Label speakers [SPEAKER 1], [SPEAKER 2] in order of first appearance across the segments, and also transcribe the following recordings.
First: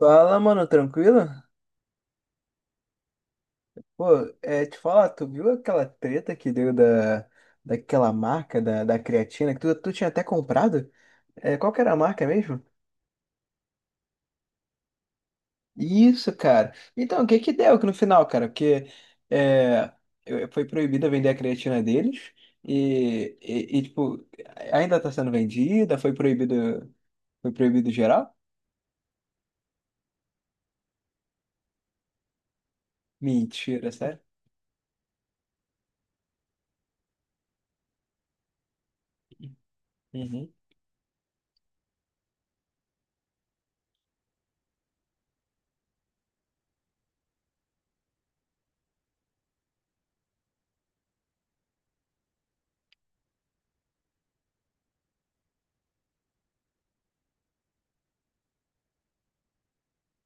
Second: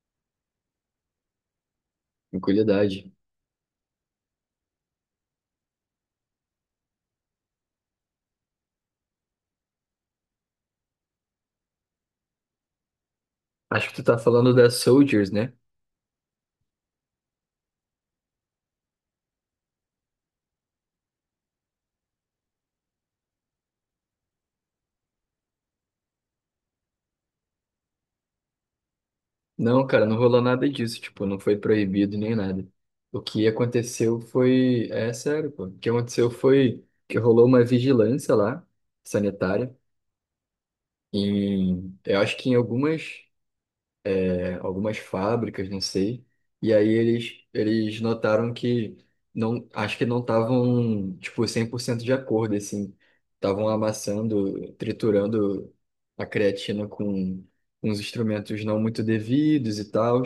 [SPEAKER 1] Fala, mano, tranquilo?
[SPEAKER 2] Tranquilidade.
[SPEAKER 1] Pô, te falar, tu viu aquela treta que deu daquela marca da creatina que tu tinha até comprado? É, qual que era a marca mesmo?
[SPEAKER 2] Acho que tu tá falando da Soldiers, né?
[SPEAKER 1] Isso, cara. Então, o que que deu que no final, cara? Porque é, foi proibida vender a creatina deles tipo, ainda tá sendo vendida, foi proibido geral?
[SPEAKER 2] Não, cara, não rolou nada disso, tipo, não foi proibido nem nada. O que
[SPEAKER 1] Mentira,
[SPEAKER 2] aconteceu
[SPEAKER 1] sério?
[SPEAKER 2] foi, é sério, pô. O que aconteceu foi que rolou uma vigilância lá, sanitária, eu acho que em algumas algumas fábricas, não sei. E aí eles notaram que não, acho que não estavam, tipo, 100% de acordo, assim. Estavam amassando, triturando a creatina com uns instrumentos não muito devidos e tal,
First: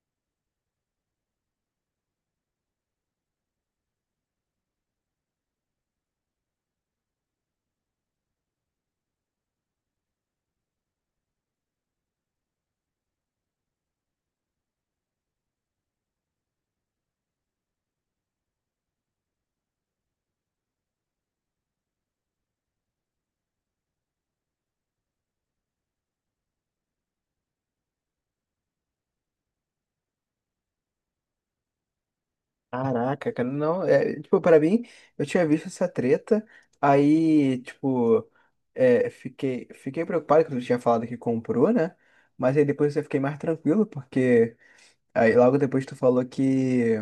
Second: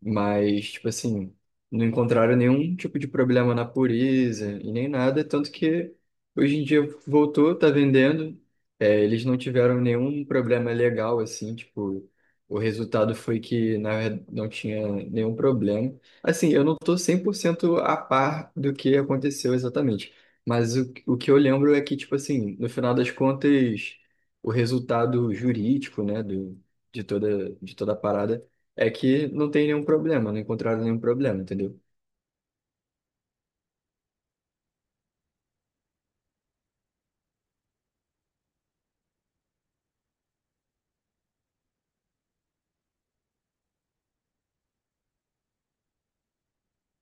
[SPEAKER 2] mas, tipo assim, não encontraram nenhum tipo de problema na pureza e nem nada, tanto que hoje em dia voltou, tá vendendo. É, eles não tiveram nenhum problema legal, assim, tipo, o resultado foi que, na verdade, não tinha nenhum problema. Assim, eu não estou cento a par do que aconteceu exatamente, mas o que eu lembro é que, tipo assim, no final das contas, o resultado jurídico, né, de toda a parada é que não tem nenhum problema, não encontraram nenhum problema, entendeu?
[SPEAKER 1] Caraca, cara, não, é, tipo, pra mim, eu tinha visto essa treta, aí, tipo, fiquei preocupado que tu tinha falado que comprou, né? Mas aí depois eu fiquei mais tranquilo, porque aí logo depois tu falou que,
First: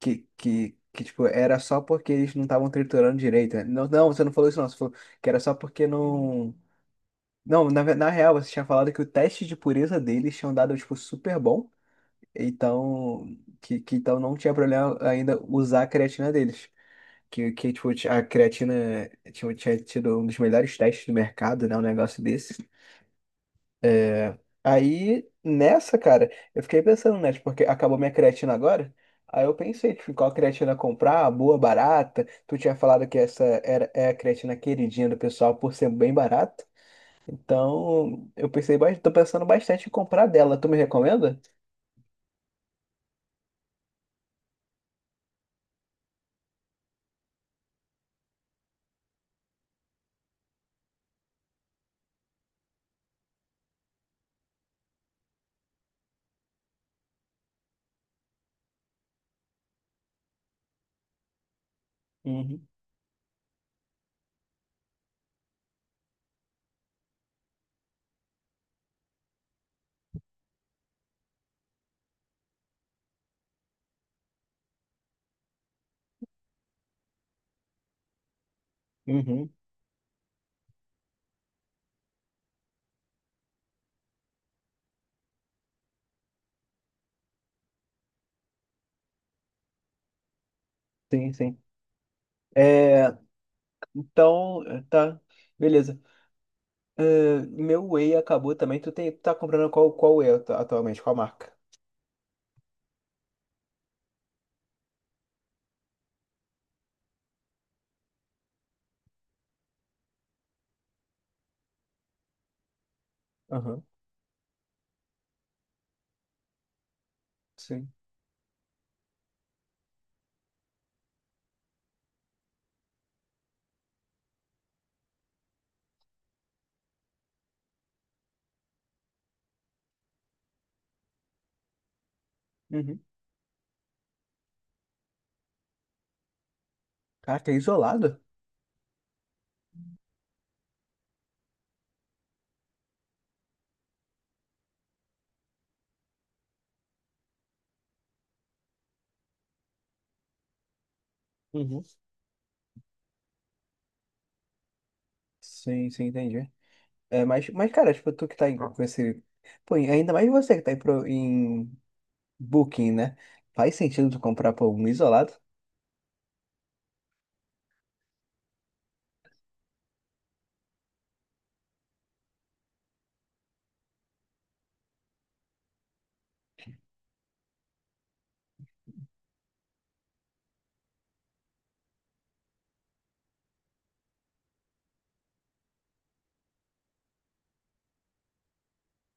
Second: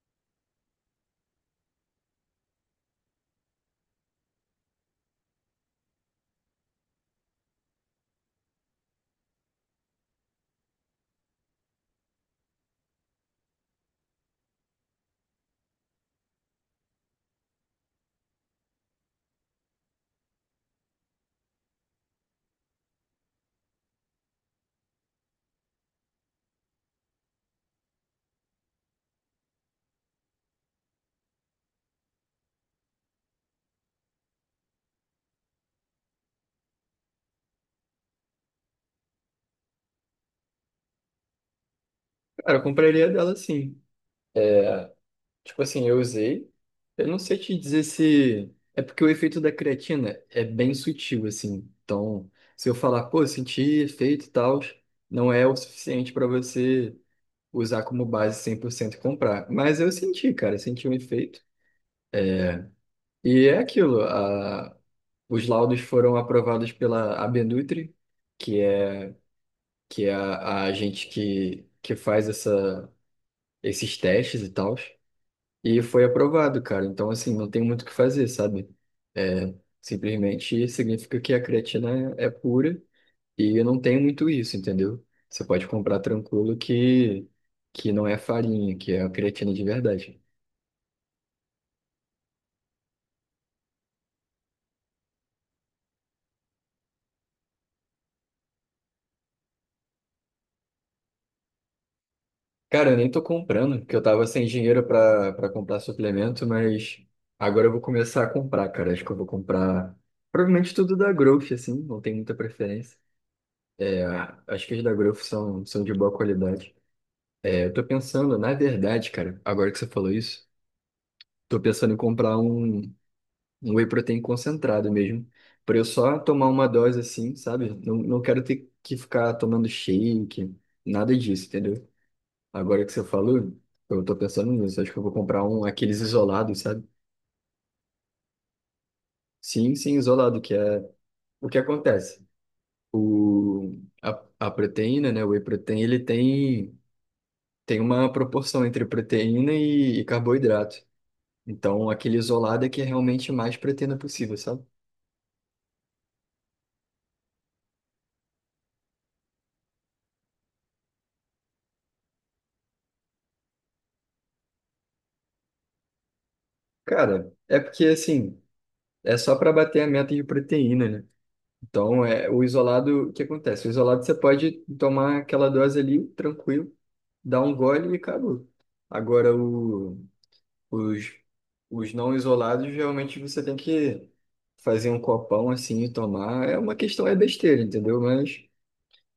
[SPEAKER 1] que, que, que tipo, era só porque eles não estavam triturando direito, né? Não, não, você não falou isso não, você falou que era só porque não... Não, na real, você tinha falado que o teste de pureza deles tinham dado, tipo, super bom, então que então não tinha problema ainda usar a creatina deles. Que tipo, a creatina tinha tido um dos melhores testes do mercado, né? Um negócio desse. É, Aí, nessa, cara, eu fiquei pensando, né? Tipo, porque acabou minha creatina agora. Aí eu pensei, tipo, qual creatina comprar, boa, barata. Tu tinha falado que essa é a creatina queridinha do pessoal por ser bem barata. Então, eu pensei, tô pensando bastante em comprar dela. Tu me recomenda?
[SPEAKER 2] Cara, eu compraria dela sim. Tipo assim, eu usei. Eu não sei te dizer se. É porque o efeito da creatina é bem sutil, assim. Então, se eu falar, pô, senti efeito e tal, não é o suficiente para você usar como base 100% e comprar. Mas eu senti, cara, eu senti um efeito.
[SPEAKER 1] Uhum,
[SPEAKER 2] E é aquilo. A... Os laudos foram aprovados pela Abenutri, que é, que é a gente que faz essa, esses testes e tal. E foi aprovado, cara. Então, assim, não tem muito o que fazer, sabe?
[SPEAKER 1] uhum,
[SPEAKER 2] É, simplesmente significa que a creatina é pura e eu não tenho muito isso, entendeu? Você pode comprar tranquilo que não é farinha, que é a creatina de verdade.
[SPEAKER 1] sim, sim. É, então, tá, beleza. Ah, meu Whey acabou também. Tu tá comprando qual, qual Whey atualmente? Qual marca?
[SPEAKER 2] Cara, eu nem tô comprando, porque eu tava sem dinheiro pra comprar suplemento, mas agora eu vou começar a comprar, cara. Acho que eu vou comprar provavelmente tudo da Growth, assim, não tem muita preferência.
[SPEAKER 1] Aham,
[SPEAKER 2] É, acho que as da Growth são, são de boa qualidade. Eu tô
[SPEAKER 1] sim.
[SPEAKER 2] pensando, na verdade, cara, agora que você falou isso, tô pensando em comprar um, um whey protein concentrado mesmo, pra eu só tomar uma dose assim, sabe? Não, não quero ter que ficar tomando shake, nada disso, entendeu? Agora que
[SPEAKER 1] Uhum.
[SPEAKER 2] você falou, eu tô pensando nisso, acho que eu vou comprar um, aqueles isolados, sabe?
[SPEAKER 1] Caraca, é isolado?
[SPEAKER 2] Sim, sim, isolado, que é o que acontece. O, a, a proteína, né, o whey protein, tem uma proporção entre proteína e carboidrato.
[SPEAKER 1] Uhum.
[SPEAKER 2] Então, aquele isolado é que é realmente mais proteína possível, sabe?
[SPEAKER 1] Sim, sim, entendi. É, cara, tipo, tu que tá com esse. Pô, e ainda mais você que tá em Booking, né? Faz sentido tu comprar, pô, um isolado?
[SPEAKER 2] Cara, é porque assim, é só para bater a meta de proteína, né? Então, é o isolado, o que acontece? O isolado você pode tomar aquela dose ali, tranquilo, dar um gole e acabou. Agora, os, os não isolados, realmente você tem que fazer um copão assim e tomar. É uma questão, é besteira, entendeu? Mas,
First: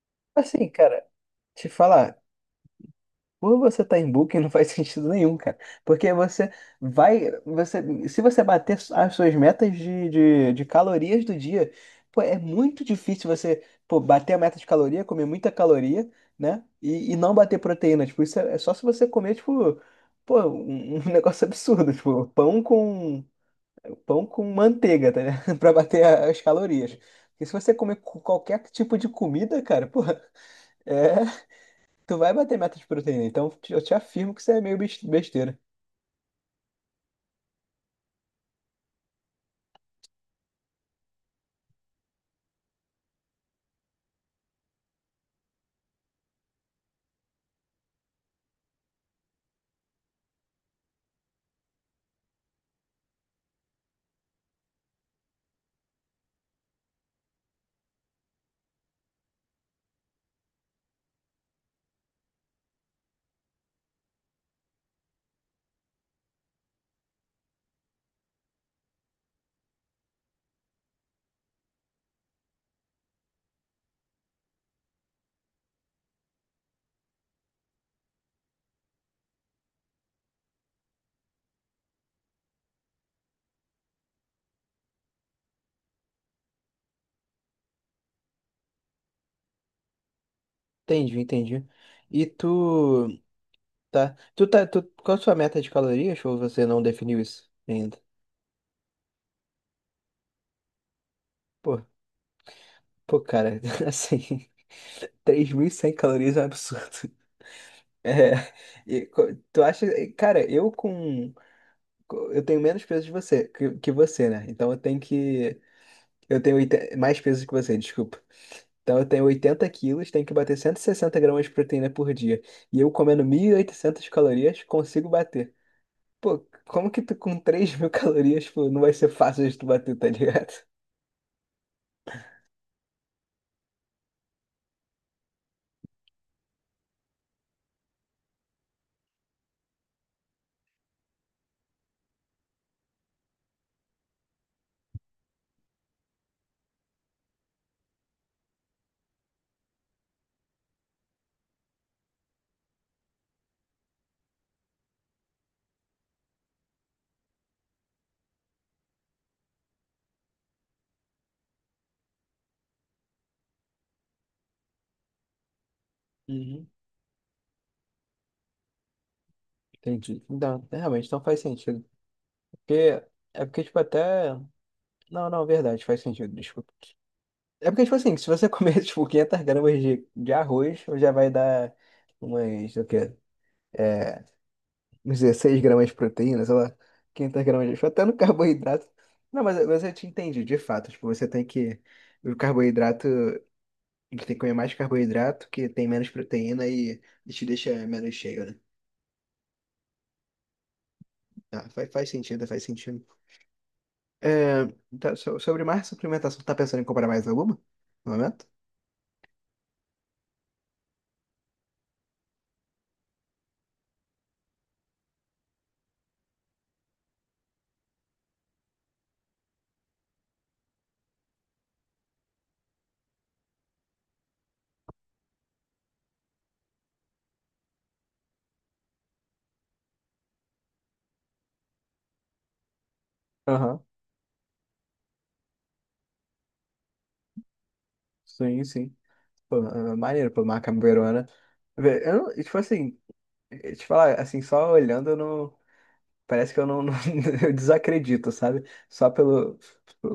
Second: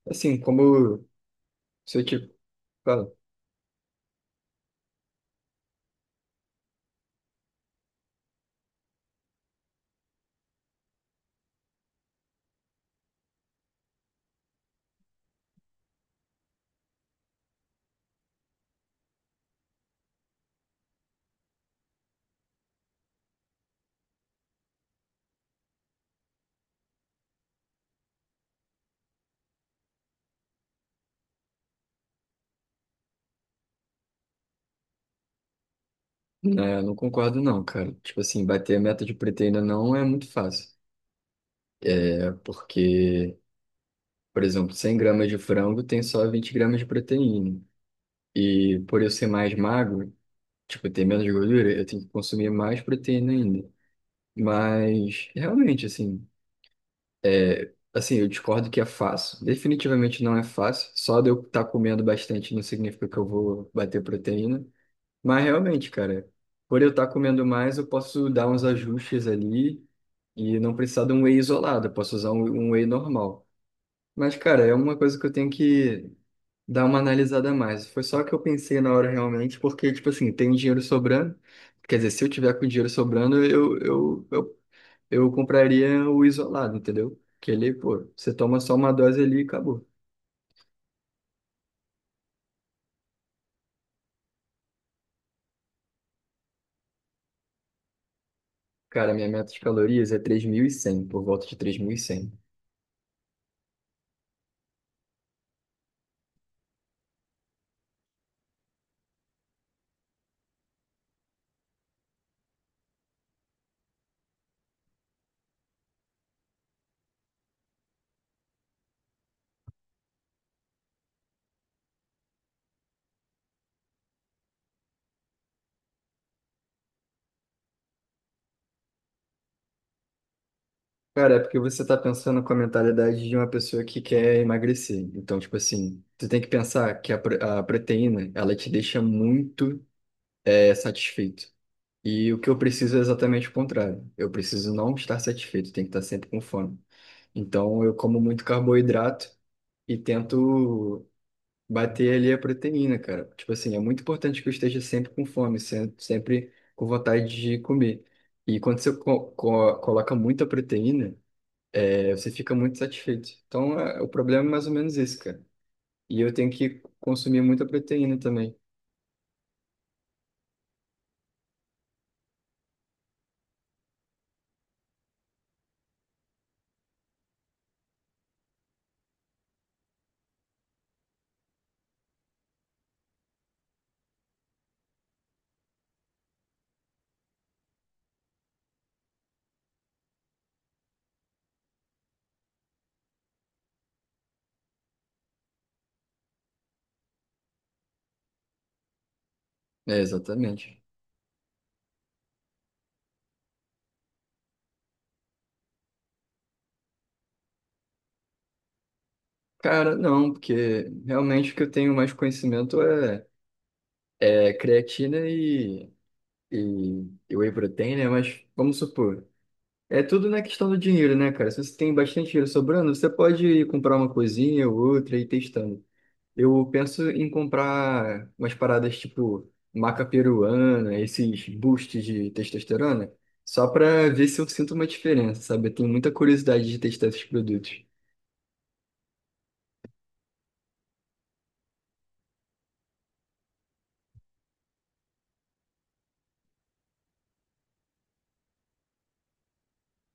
[SPEAKER 2] assim,
[SPEAKER 1] Assim, cara,
[SPEAKER 2] como
[SPEAKER 1] te
[SPEAKER 2] se eu
[SPEAKER 1] falar.
[SPEAKER 2] te.
[SPEAKER 1] Quando você tá em booking, não faz sentido nenhum, cara. Porque você vai. Você, se você bater as suas metas de calorias do dia, pô, é muito difícil você, pô, bater a meta de caloria, comer muita caloria, né? E não bater proteína. Tipo, isso é só se você comer, tipo, pô, um, um negócio absurdo. Tipo, pão com manteiga, tá ligado? Pra bater as calorias. Porque se você comer qualquer tipo de comida, cara, pô, é. Tu vai bater meta de proteína, então eu te afirmo que isso é meio besteira.
[SPEAKER 2] É, eu não concordo não, cara. Tipo assim, bater a meta de proteína não é muito fácil. É porque, por exemplo, 100 gramas de frango tem só 20 gramas de proteína. E por eu ser mais magro, tipo, ter menos gordura, eu tenho que consumir mais proteína ainda. Mas, realmente, assim, assim, eu discordo que é fácil. Definitivamente não é fácil. Só de eu estar comendo bastante não significa que eu vou bater proteína. Mas realmente, cara, por eu estar comendo mais, eu posso dar uns ajustes ali e não precisar de um whey isolado, eu posso usar um, um whey normal. Mas, cara, é uma coisa que eu tenho que dar uma analisada a mais. Foi só que eu pensei na hora realmente, porque, tipo assim, tem dinheiro sobrando. Quer dizer, se eu tiver com dinheiro sobrando, eu compraria o isolado, entendeu? Que ele, pô, você toma só uma dose ali e acabou.
[SPEAKER 1] Entendi, entendi. E tu, qual a sua meta de calorias ou você não definiu isso ainda?
[SPEAKER 2] Cara, minha meta de calorias é 3.100, por volta de três
[SPEAKER 1] Pô,
[SPEAKER 2] mil e cem.
[SPEAKER 1] pô, cara, assim, 3.100 calorias é um absurdo. É, tu acha, cara, eu tenho menos peso de você, que você, né? Então eu tenho 80 mais peso que você, desculpa. Então eu tenho 80 quilos, tenho que bater 160 gramas de proteína por dia. E eu comendo 1.800 calorias, consigo bater. Pô, como que tu com 3.000 calorias, pô, não vai ser fácil de tu bater, tá ligado?
[SPEAKER 2] Cara, é porque você tá pensando com a mentalidade de uma pessoa que quer emagrecer. Então, tipo assim, você tem que pensar que a proteína, ela te deixa muito satisfeito. E o que eu preciso é exatamente o contrário. Eu preciso não estar satisfeito, tem que estar sempre com fome. Então, eu como muito carboidrato e tento bater ali a proteína, cara. Tipo assim, é muito importante que eu esteja sempre com fome, sempre com vontade de comer. E quando você co co coloca muita proteína, aí você fica muito satisfeito. Então, o problema é mais ou menos isso, cara. E eu tenho
[SPEAKER 1] Uhum.
[SPEAKER 2] que consumir muita proteína também.
[SPEAKER 1] Entendi. Então, realmente, não faz sentido. Porque, é porque, tipo, até... Não, não, verdade, faz sentido, desculpa. É porque, tipo assim, se você comer, tipo, 500 gramas de arroz, já vai dar umas, o quê? É, uns 16 gramas de proteína, sei lá, 500 gramas de... Até no carboidrato. Não, mas eu te entendi, de fato. Tipo, você tem que... O carboidrato... A tem que comer mais carboidrato, que tem menos proteína e te deixa menos cheio, né?
[SPEAKER 2] É, exatamente.
[SPEAKER 1] Ah, faz sentido, faz sentido. É, tá, sobre mais suplementação, tá pensando em comprar mais alguma? No momento?
[SPEAKER 2] Cara, não, porque realmente o que eu tenho mais conhecimento é creatina e whey protein, né? Mas vamos supor, é tudo na questão do dinheiro, né, cara? Se você tem bastante dinheiro sobrando, você pode ir comprar uma coisinha ou outra e ir testando. Eu penso em comprar umas paradas tipo maca peruana, esses boosts de testosterona, só
[SPEAKER 1] Aham,
[SPEAKER 2] pra ver se eu sinto uma diferença, sabe? Eu tenho muita curiosidade de testar esses produtos.
[SPEAKER 1] sim, sim. Pô, maneiro, pô, uma cambuerona. Vê, eu não, tipo assim, te falar, assim, só olhando, eu não, parece que eu não, eu desacredito, sabe? Só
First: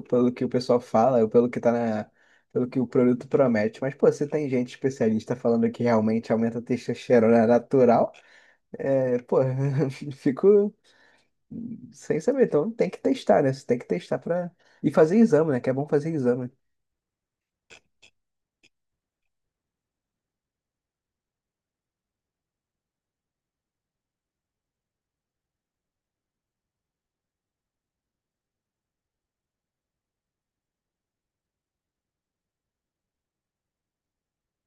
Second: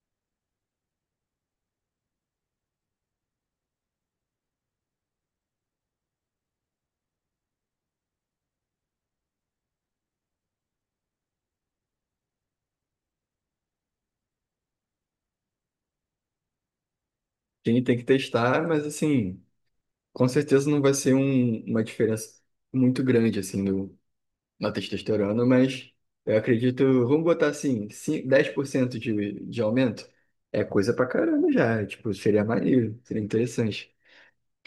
[SPEAKER 1] pelo que o pessoal fala, ou pelo que tá na, pelo que o produto promete. Mas, pô, você tem gente especialista falando que realmente aumenta a testosterona natural, é, pô, fico sem saber. Então tem que testar, né? Você tem que testar pra. E fazer exame, né? Que é bom fazer exame.
[SPEAKER 2] Tem que testar, mas assim, com certeza não vai ser uma diferença muito grande assim no, na testosterona, mas eu acredito, vamos botar assim, 10% de aumento é coisa pra caramba já, tipo, seria maneiro, seria interessante.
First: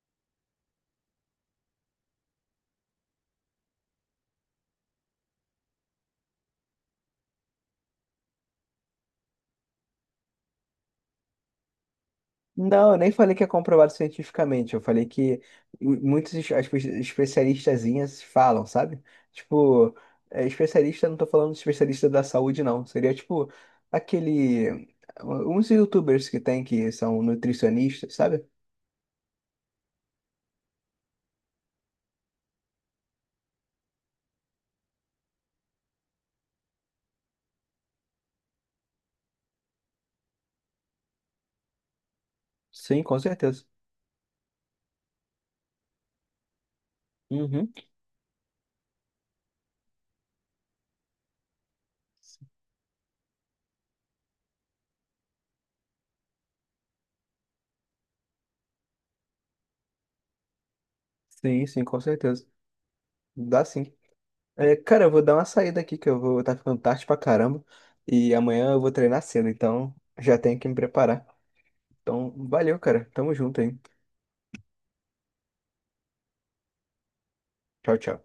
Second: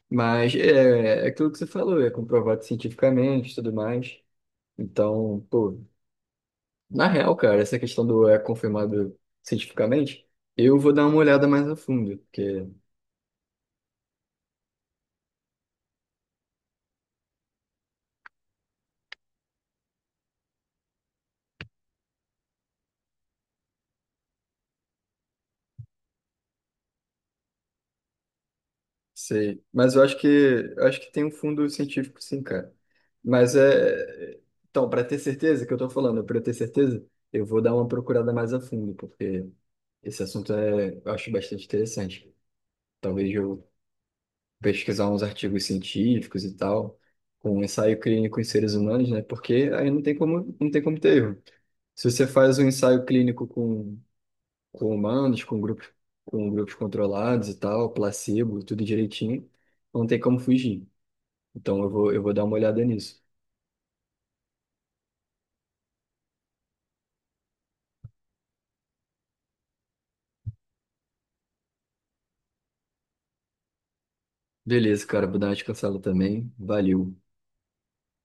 [SPEAKER 2] Mas é, é aquilo que você falou, é comprovado cientificamente e tudo mais. Então, pô, na real, cara, essa questão do é confirmado cientificamente, eu vou dar uma olhada mais a fundo, porque
[SPEAKER 1] Não, eu nem falei que é comprovado cientificamente. Eu falei que muitos especialistazinhas falam, sabe? Tipo, é, especialista, não tô falando de especialista da saúde, não. Seria tipo aquele. Uns YouTubers que tem que são nutricionistas, sabe?
[SPEAKER 2] sei. Mas eu acho que tem um fundo científico, sim, cara. Mas é. Então, para ter certeza que eu tô falando, para ter certeza, eu vou dar uma procurada mais a fundo, porque esse assunto é, eu acho bastante interessante.
[SPEAKER 1] Sim, com
[SPEAKER 2] Talvez eu
[SPEAKER 1] certeza.
[SPEAKER 2] pesquisar uns artigos científicos e tal, com um
[SPEAKER 1] Uhum.
[SPEAKER 2] ensaio clínico em seres humanos, né? Porque aí não tem como, não tem como ter erro. Se você faz um ensaio clínico com humanos, com grupos controlados e tal, placebo, tudo direitinho, não tem como fugir.
[SPEAKER 1] Sim,
[SPEAKER 2] Então
[SPEAKER 1] sim, com
[SPEAKER 2] eu vou dar
[SPEAKER 1] certeza.
[SPEAKER 2] uma olhada nisso.
[SPEAKER 1] Dá sim. É, cara, eu vou dar uma saída aqui que eu vou estar ficando tarde pra caramba. E amanhã eu vou treinar cedo, então já tenho que me preparar. Então, valeu, cara. Tamo junto, hein?
[SPEAKER 2] Beleza, cara, vou dar uma descansada também. Valeu.
[SPEAKER 1] Tchau, tchau.